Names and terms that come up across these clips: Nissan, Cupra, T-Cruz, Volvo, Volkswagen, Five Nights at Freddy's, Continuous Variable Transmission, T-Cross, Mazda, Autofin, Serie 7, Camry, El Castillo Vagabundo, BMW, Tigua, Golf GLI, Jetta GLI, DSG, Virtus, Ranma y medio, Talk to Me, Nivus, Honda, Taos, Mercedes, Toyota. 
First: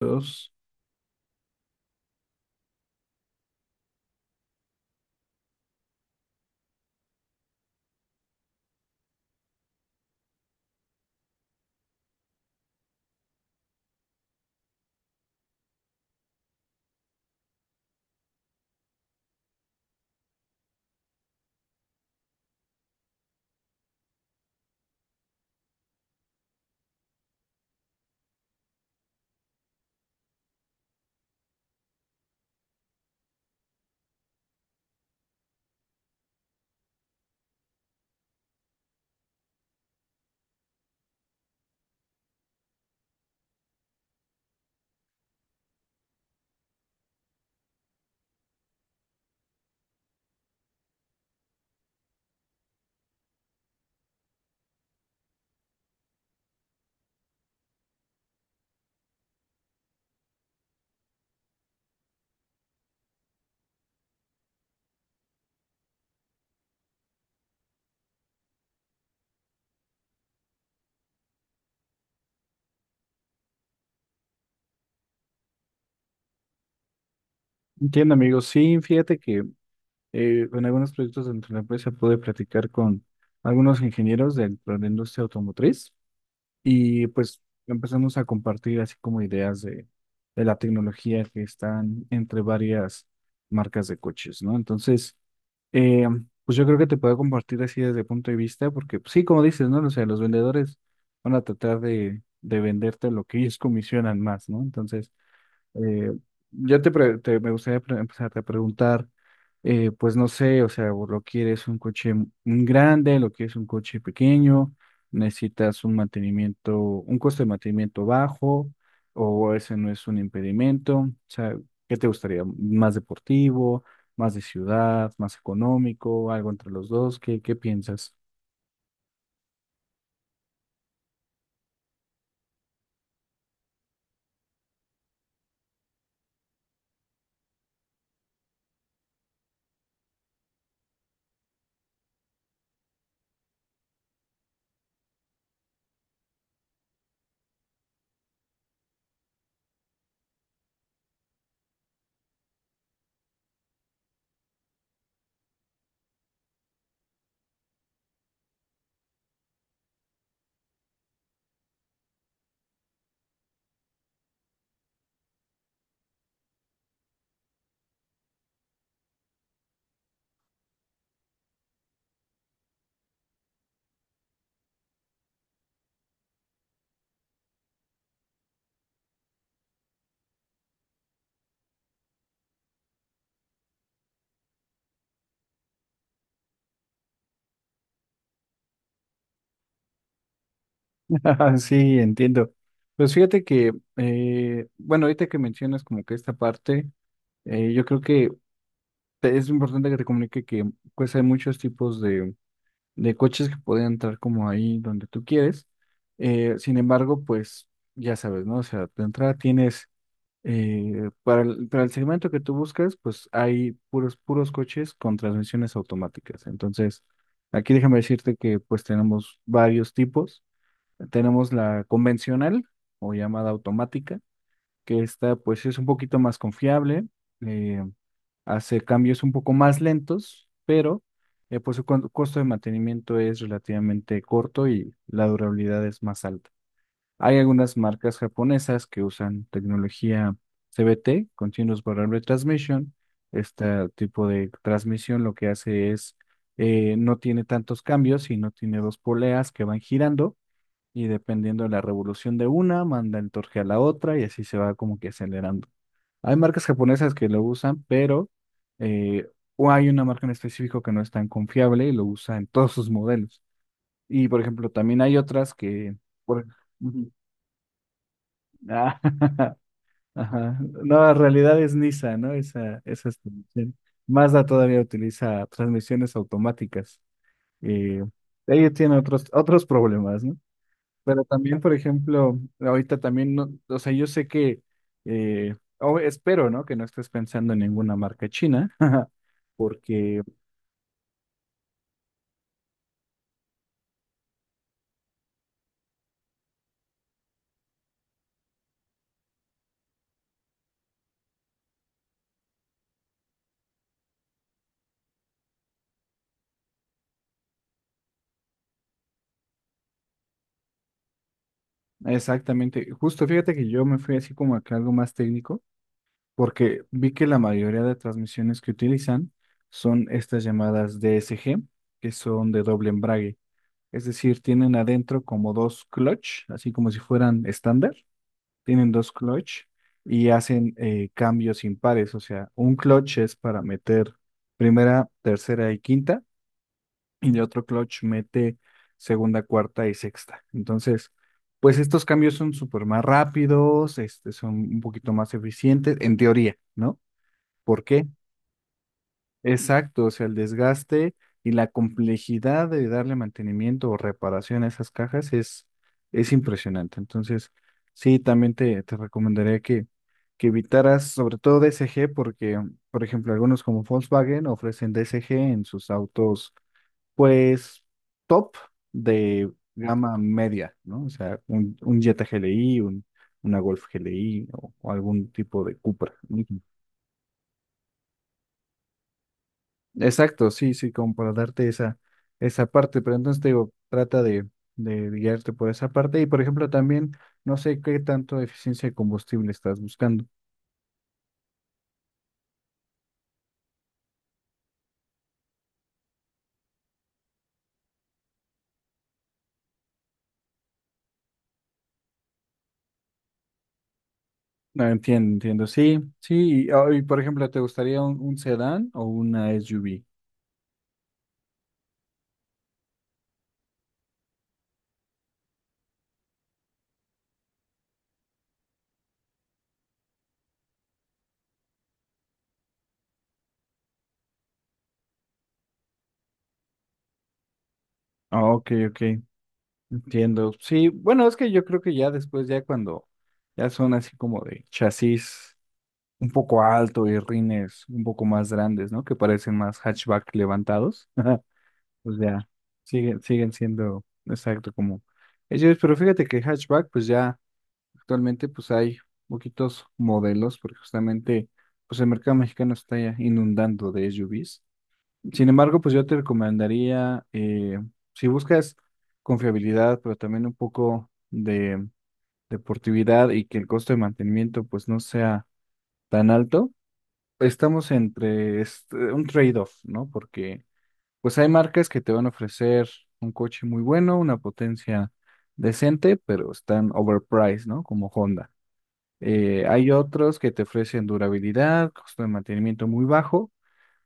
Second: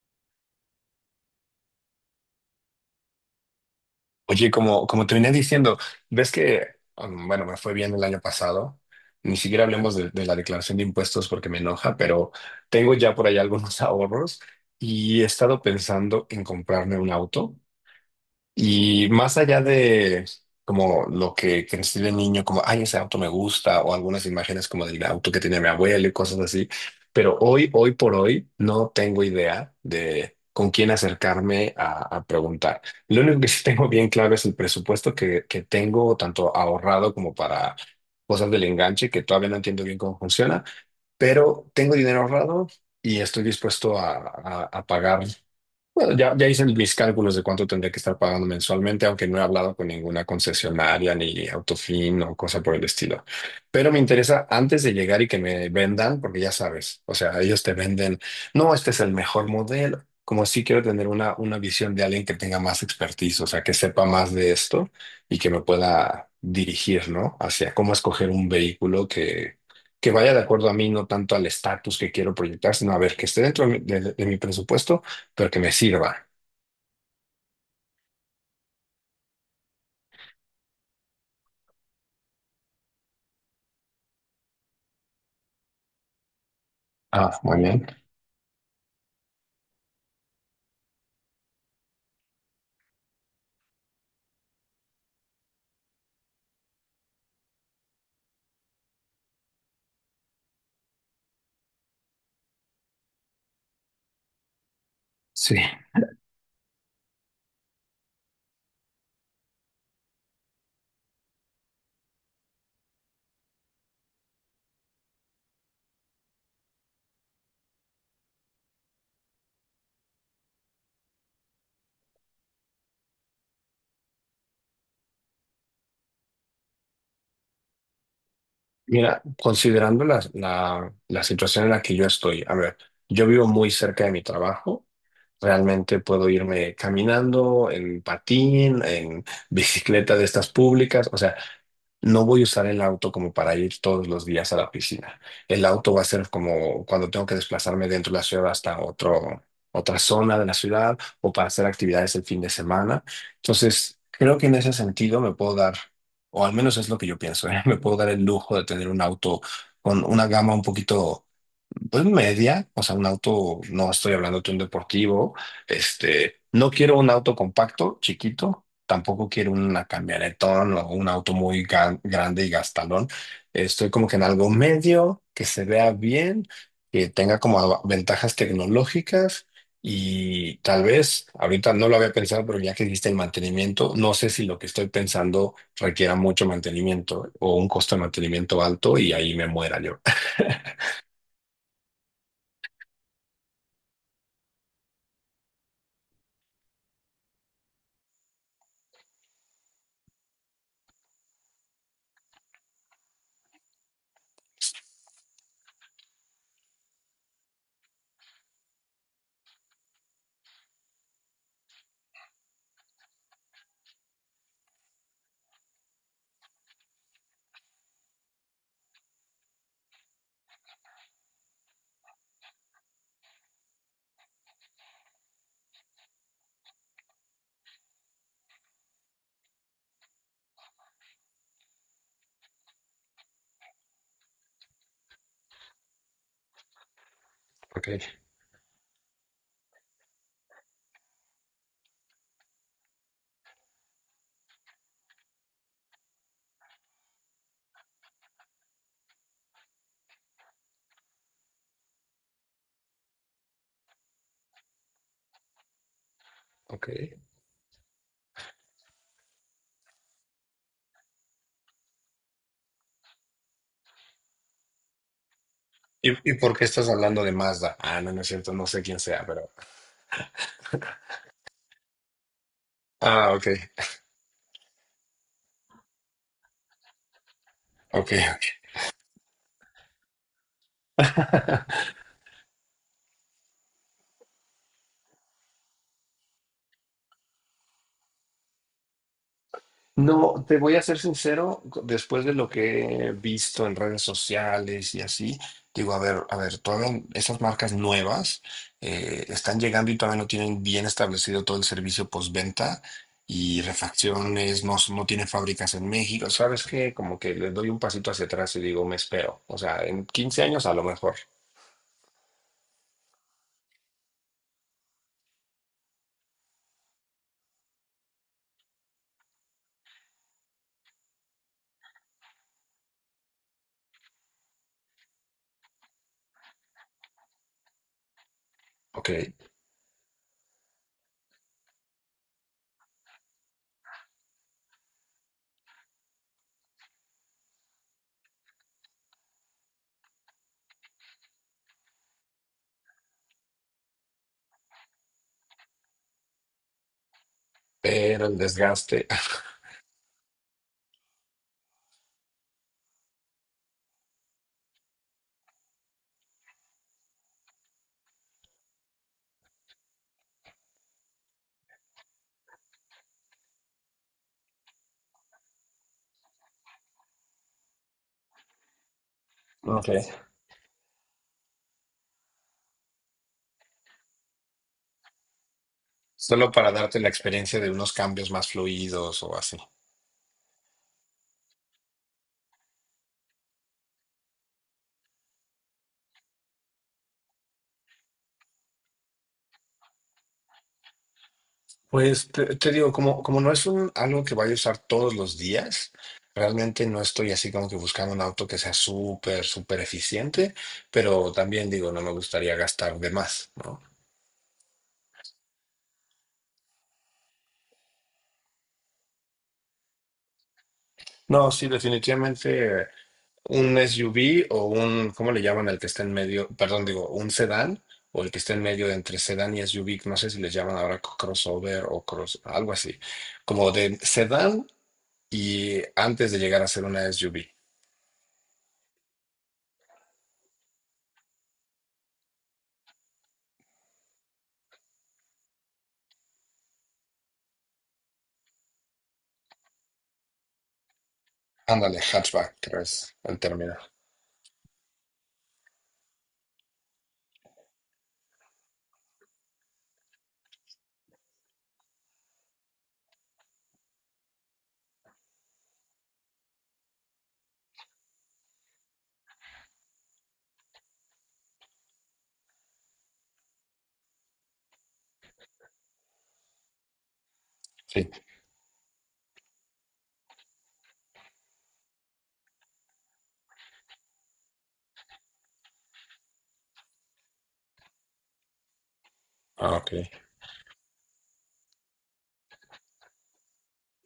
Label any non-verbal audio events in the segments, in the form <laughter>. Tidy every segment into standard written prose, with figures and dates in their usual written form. Dos. Oye, como te venía diciendo, ves que, bueno, me fue bien el año pasado. Ni siquiera hablemos de la declaración de impuestos porque me enoja, pero tengo ya por ahí algunos <laughs> ahorros y he estado pensando en comprarme un auto. Y más allá de como lo que crecí de niño, como, ay, ese auto me gusta, o algunas imágenes como del auto que tenía mi abuelo y cosas así, pero hoy por hoy, no tengo idea de con quién acercarme a preguntar. Lo único que sí tengo bien claro es el presupuesto que tengo, tanto ahorrado como para cosas del enganche, que todavía no entiendo bien cómo funciona, pero tengo dinero ahorrado y estoy dispuesto a pagar. Bueno, ya hice mis cálculos de cuánto tendría que estar pagando mensualmente, aunque no he hablado con ninguna concesionaria ni Autofin o cosa por el estilo. Pero me interesa antes de llegar y que me vendan, porque ya sabes, o sea, ellos te venden, no, este es el mejor modelo. Como si quiero tener una visión de alguien que tenga más expertise, o sea, que sepa más de esto y que me pueda dirigir, ¿no? Hacia cómo escoger un vehículo que vaya de acuerdo a mí, no tanto al estatus que quiero proyectar, sino a ver, que esté dentro de mi de mi presupuesto pero que me sirva. Entiendo, amigos. Sí, fíjate que en algunos proyectos dentro de la empresa pude platicar con algunos ingenieros dentro de la industria automotriz y Ah, pues muy bien. empezamos a compartir así como ideas de la tecnología que están entre varias marcas de coches, ¿no? Entonces, eh, pues yo creo que te puedo compartir así desde el punto de vista porque pues, sí, como dices, ¿no? O sea, los vendedores van a tratar de venderte lo que ellos comisionan más, ¿no? Entonces. Sí. Eh, Me gustaría empezarte a preguntar, pues no sé, o sea, o lo quieres un coche un grande, lo quieres un coche pequeño, necesitas un mantenimiento, un costo de mantenimiento bajo, o ese no es un impedimento, o sea, ¿qué te gustaría? ¿Más deportivo, más de ciudad, más económico, algo entre los dos? ¿Qué piensas? Mira, considerando la situación en la que yo estoy, a ver, yo vivo muy cerca de mi trabajo. Realmente puedo irme caminando, en patín, en bicicleta de estas públicas. O sea, no voy a usar el auto como para ir todos los días a la piscina. El auto va a ser como cuando tengo que desplazarme dentro de la ciudad hasta otra zona de la ciudad o para hacer actividades el fin de semana. Entonces, creo que en ese sentido me puedo dar, o al menos es lo que yo pienso, ¿eh? <laughs> Me puedo dar el lujo de tener un auto con una gama un poquito pues media, o sea, un auto, no estoy hablando de un deportivo, este, no quiero un auto compacto, chiquito, tampoco quiero una camionetón o un auto muy grande y gastalón. Estoy como que en algo medio, que se vea bien, que tenga como ventajas tecnológicas y tal vez, ahorita no lo había pensado, pero ya que dijiste el mantenimiento, no sé si lo que estoy pensando requiera mucho mantenimiento o un costo de mantenimiento alto y ahí me muera yo. <laughs> <laughs> Sí, entiendo. Pues fíjate que, bueno, ahorita que mencionas como que esta parte, yo creo que es importante que te comunique que pues hay muchos tipos de coches que pueden entrar como ahí donde tú quieres. Sin embargo, pues ya sabes, ¿no? O sea, de entrada tienes, para el segmento que tú buscas, pues hay puros, puros coches con transmisiones automáticas. Entonces, aquí déjame decirte que pues tenemos varios tipos. Tenemos la convencional o llamada automática, que esta pues es un poquito más confiable. eh, Hace cambios un poco más lentos, pero pues su costo de mantenimiento es relativamente corto y la durabilidad es más alta. Hay algunas marcas Ok, japonesas que usan tecnología CVT, Continuous Variable Transmission. Este tipo de transmisión lo que hace es, no tiene tantos cambios y no tiene dos poleas que van girando y dependiendo de la revolución de una, manda el torque a la otra y así se va como que acelerando. Hay marcas ok. japonesas que lo usan, pero eh, o hay una marca en específico que no es tan confiable y lo usa en todos sus modelos. Y por ejemplo, también hay otras que. ¿Y por- por qué estás Ujú. hablando de Mazda? Ah, no, no es cierto, no sé quién Ah, sea, pero... <laughs> ajá. No, en realidad es Nissan, ¿no? Esa es Ah, ok, transmisión. Mazda todavía utiliza transmisiones automáticas. Eh, ok, Ella tiene otros problemas, ¿no? Pero también, ok. por <laughs> ejemplo, ahorita también, no, o sea, yo sé que, o espero, ¿no? Que no estés pensando en ninguna marca china, <laughs> porque No, te voy a ser sincero, después de lo que he visto en redes sociales y así, digo, a ver, todavía esas marcas nuevas están llegando y todavía no tienen bien establecido todo el servicio postventa y refacciones, no, no tienen fábricas en México, ¿sabes qué? Como que les doy un pasito hacia atrás y digo, me espero. O sea, en 15 años a lo mejor, exactamente, justo fíjate que yo me fui así como acá algo más técnico, porque vi que la mayoría de transmisiones que utilizan son estas llamadas DSG, que son de doble embrague, es decir, tienen adentro como dos clutch, así como si fueran estándar tienen ok, dos clutch y hacen cambios impares. O sea, un clutch es para meter primera, tercera y quinta, y el otro clutch mete segunda, cuarta y sexta. Entonces, pues estos cambios son súper más rápidos, este, son un poquito más eficientes, en teoría, ¿no? ¿Por qué? pero el desgaste. Exacto, o sea, el desgaste y la complejidad de darle mantenimiento o reparación a esas cajas es impresionante. Entonces, sí, también te recomendaría que evitaras sobre todo DSG porque, por ejemplo, algunos como Volkswagen ofrecen DSG en sus autos, pues, top de Ok. gama media, ¿no? O sea, un, Jetta GLI, un, una Golf GLI o algún tipo de Cupra. Solo Ujú. para darte la experiencia de unos cambios más fluidos o así. Exacto, sí, sí, como para darte esa parte, pero entonces te digo, trata de guiarte por esa parte y, por ejemplo, también, no sé qué tanto eficiencia de combustible estás buscando. Pues te digo, como no es un, algo que vaya a usar todos los días, realmente no estoy así como que buscando un auto que sea súper, súper eficiente, pero también digo, no me gustaría gastar de más, ¿no? No, entiendo, entiendo. Sí, sí. Y, por ejemplo, ¿te gustaría un sedán o una SUV? No, sí, definitivamente un SUV o un, ¿cómo le llaman al que está en medio? Perdón, digo, un sedán o el que está en medio de entre sedán y SUV, no sé si les llaman ahora crossover o cross, algo así, como de sedán y antes de llegar a ser una SUV. Ah, ok, ok. Entiendo. Sí, bueno, es que yo creo que ya después, ya cuando ya son así como de chasis un poco alto y rines un poco más grandes, ¿no? Que parecen más hatchback levantados. <laughs> Ándale, Pues ya, hatchback, creo es siguen, el siguen término. siendo, exacto, como ellos. Pero fíjate que hatchback, pues ya. Actualmente pues hay poquitos modelos porque justamente pues el mercado mexicano está ya inundando de SUVs. Sin embargo, pues yo te recomendaría, si buscas confiabilidad, pero también un poco de deportividad y que el costo de mantenimiento pues no sea tan alto, estamos Sí. entre este, un trade-off, ¿no? Porque pues hay marcas que te van a ofrecer un coche muy bueno, una potencia decente, pero están overpriced, ¿no? Como Honda. Ah, ok. Hay otros que te ofrecen durabilidad, costo de mantenimiento muy bajo,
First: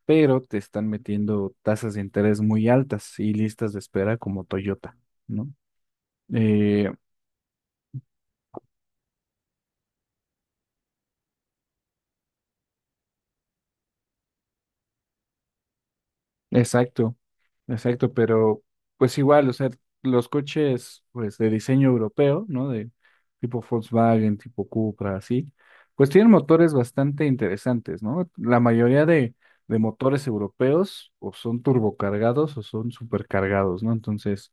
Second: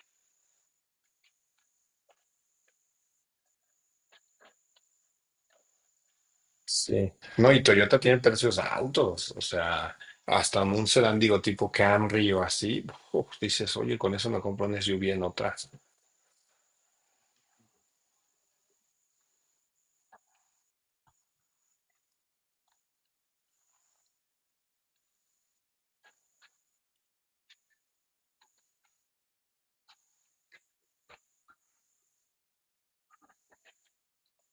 pero te están metiendo tasas de interés muy altas y listas de espera como Toyota, ¿no? Eh, Sí. No, y Toyota tiene precios altos, o sea, hasta un sedán, digo, tipo Camry o así, uf, dices, oye, con eso me compro un SUV en otra. exacto, exacto, pero pues igual, o sea, los coches pues de diseño europeo, ¿no? De tipo Volkswagen, tipo Cupra, así, pues tienen motores bastante interesantes, ¿no? La mayoría de motores europeos o son turbocargados o son supercargados, ¿no? Entonces.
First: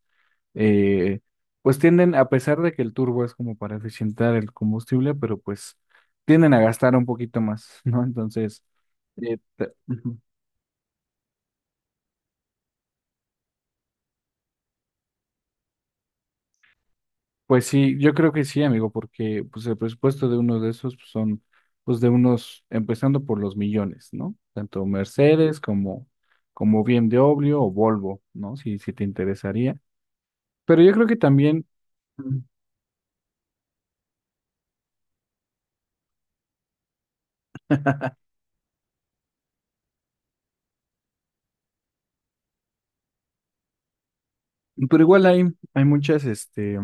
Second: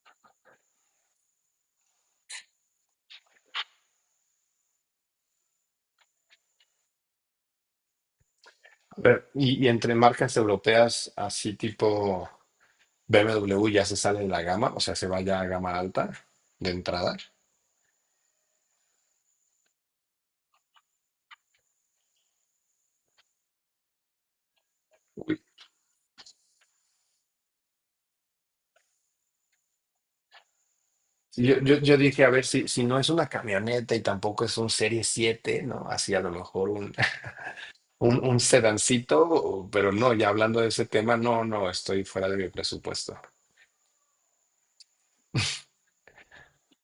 eh, pues tienden, a pesar de que el turbo es como para eficientar el combustible, pero pues tienden a gastar un poquito más, <laughs> ¿no? Entonces, Y entre ujú. marcas europeas, así tipo BMW ya se sale de la gama, o sea, se va ya a gama alta de entrada. Pues sí, yo creo que sí, amigo, porque pues el presupuesto de uno de esos pues, son pues de unos, empezando por los millones, ¿no? Tanto Uy. Mercedes como, BMW o Volvo, ¿no? Si, si te interesaría. Pero yo creo que Yo, también. yo, yo dije, a ver, si, si no es una camioneta y tampoco es un Serie 7, ¿no? Así a lo mejor <laughs> un sedancito, pero no, ya hablando de ese tema, no, no, estoy fuera de mi presupuesto. Pero igual hay muchas, este,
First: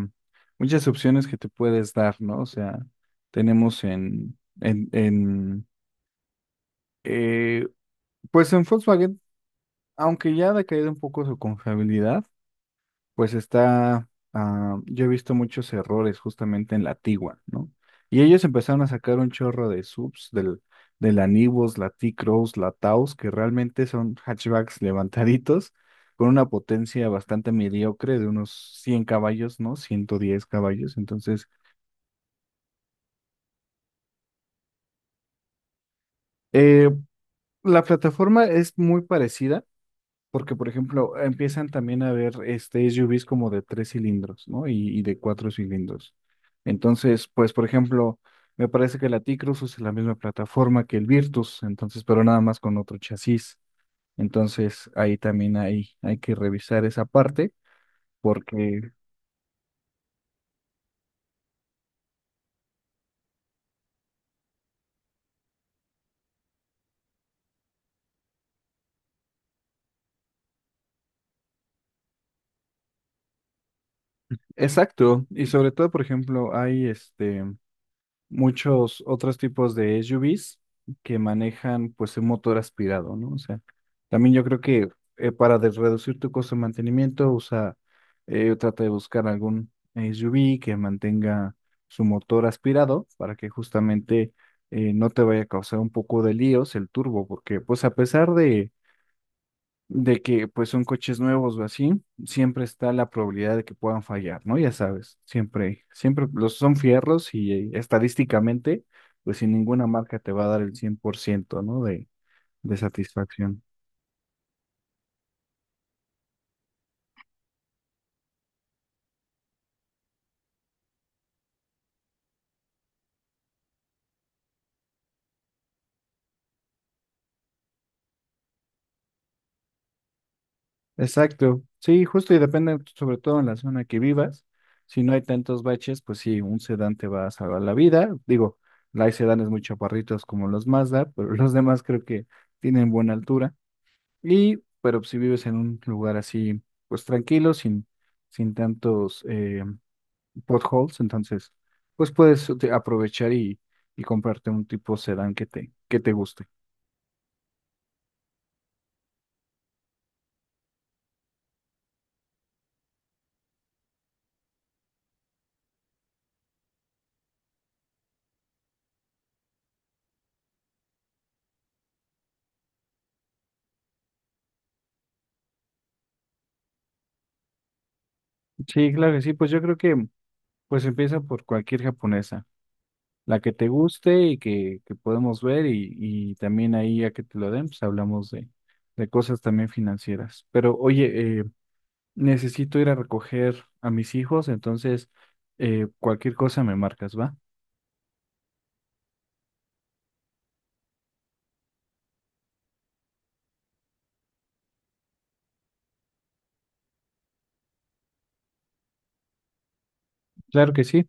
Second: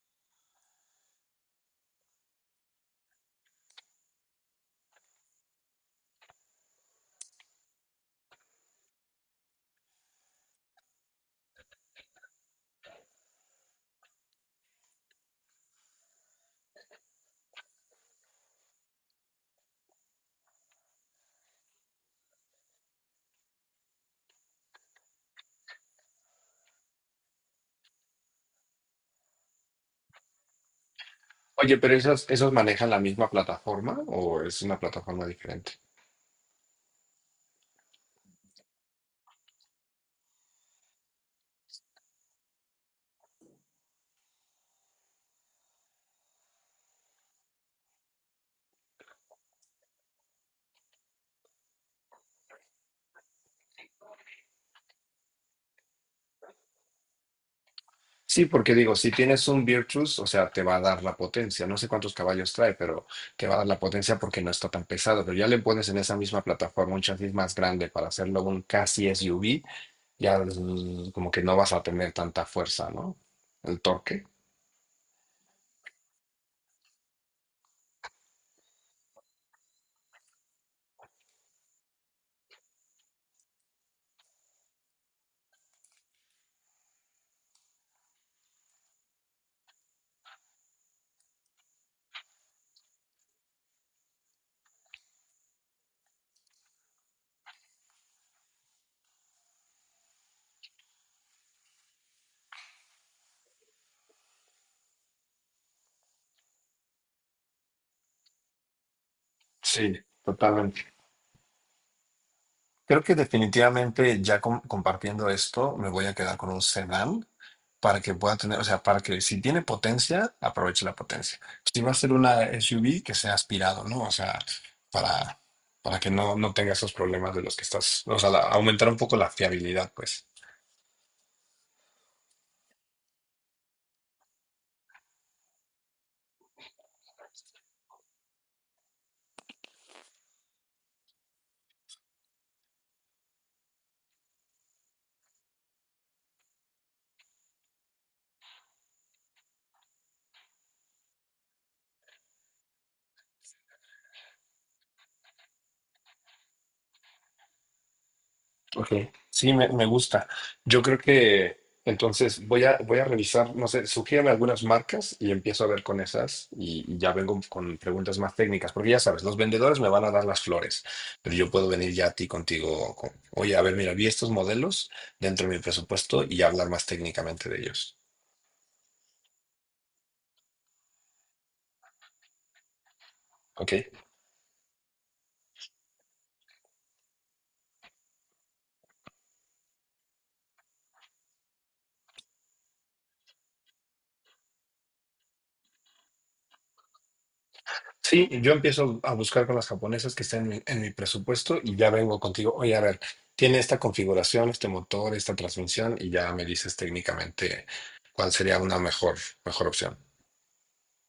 muchas opciones que te puedes dar, ¿no? O sea, tenemos en eh, pues en Volkswagen, aunque ya ha decaído un poco su confiabilidad, pues está, ah, yo he visto muchos errores justamente en la Tigua, ¿no? Y ellos empezaron a sacar un chorro de subs del, de la Nivus, la T-Cross, la Taos, que realmente son hatchbacks levantaditos con una potencia bastante mediocre de unos 100 caballos, ¿no? 110 caballos. Entonces, ¿Oye, pero esos manejan la misma plataforma o es una plataforma diferente? eh, la plataforma es muy parecida. Porque, por ejemplo, empiezan también a ver este SUVs como de tres cilindros, ¿no? Y, de cuatro cilindros. Entonces, pues, por ejemplo, me parece que la T-Cruz usa la misma plataforma que el Virtus, entonces, pero nada más con otro chasis. Entonces, ahí también hay que revisar esa parte, Sí, porque porque, digo, si tienes un Virtus, o sea, te va a dar la potencia. No sé cuántos caballos trae, pero te va a dar la potencia porque no está tan pesado. Pero ya le pones en esa misma plataforma un chasis más grande para hacerlo un casi SUV, ya como que no vas a tener tanta fuerza, ¿no? El torque. exacto, y sobre todo, por ejemplo, hay este, muchos otros tipos de SUVs que manejan pues un motor aspirado, ¿no? O sea, también yo creo que para reducir tu costo de mantenimiento, usa, trata de buscar algún SUV que mantenga su motor aspirado para que justamente no te vaya a causar un poco de líos el turbo, porque pues a pesar de que pues son coches nuevos o así, siempre está la probabilidad de que puedan fallar, ¿no? Ya sabes, siempre, siempre los son fierros y estadísticamente, pues sin ninguna Sí, marca te va a dar el cien totalmente. por ciento ¿no? De Creo que satisfacción. definitivamente ya compartiendo esto, me voy a quedar con un sedán para que pueda tener, o sea, para que si tiene potencia, aproveche la potencia. Si va a ser una SUV, que sea aspirado, ¿no? O sea, para, para que no, no tenga esos problemas de los que estás, o sea, aumentar un poco la fiabilidad, pues. Exacto, sí, justo y depende sobre todo en la zona que vivas. Si no hay tantos baches, pues sí, un sedán te va a salvar la vida. Digo, hay sedanes muy chaparritos como los Mazda, pero los demás creo que tienen buena altura. Y, pero si vives en un lugar así, pues tranquilo, sin tantos potholes, entonces, pues puedes aprovechar y comprarte un tipo sedán que te guste. Ok, sí, me gusta. Yo creo que entonces voy a revisar, no sé, sugiérame algunas marcas y empiezo a ver con esas y ya vengo con preguntas más técnicas, porque ya sabes, los vendedores me van a dar las flores, pero yo puedo venir ya a ti contigo, con, oye, a ver, mira, vi estos modelos dentro de mi presupuesto y hablar más técnicamente de ellos. Sí, claro que sí, pues yo creo que pues empieza por cualquier japonesa, la que te Ok, guste y que podemos ver y también ahí a que te lo den, pues hablamos de cosas también financieras. Pero oye, necesito ir a recoger a mis hijos, entonces cualquier cosa me marcas, ¿va? sí, yo empiezo a buscar con las japonesas que estén en mi presupuesto y ya vengo contigo. Oye, a ver, tiene esta configuración, este motor, esta transmisión y ya me dices técnicamente cuál sería una mejor opción. Claro que sí.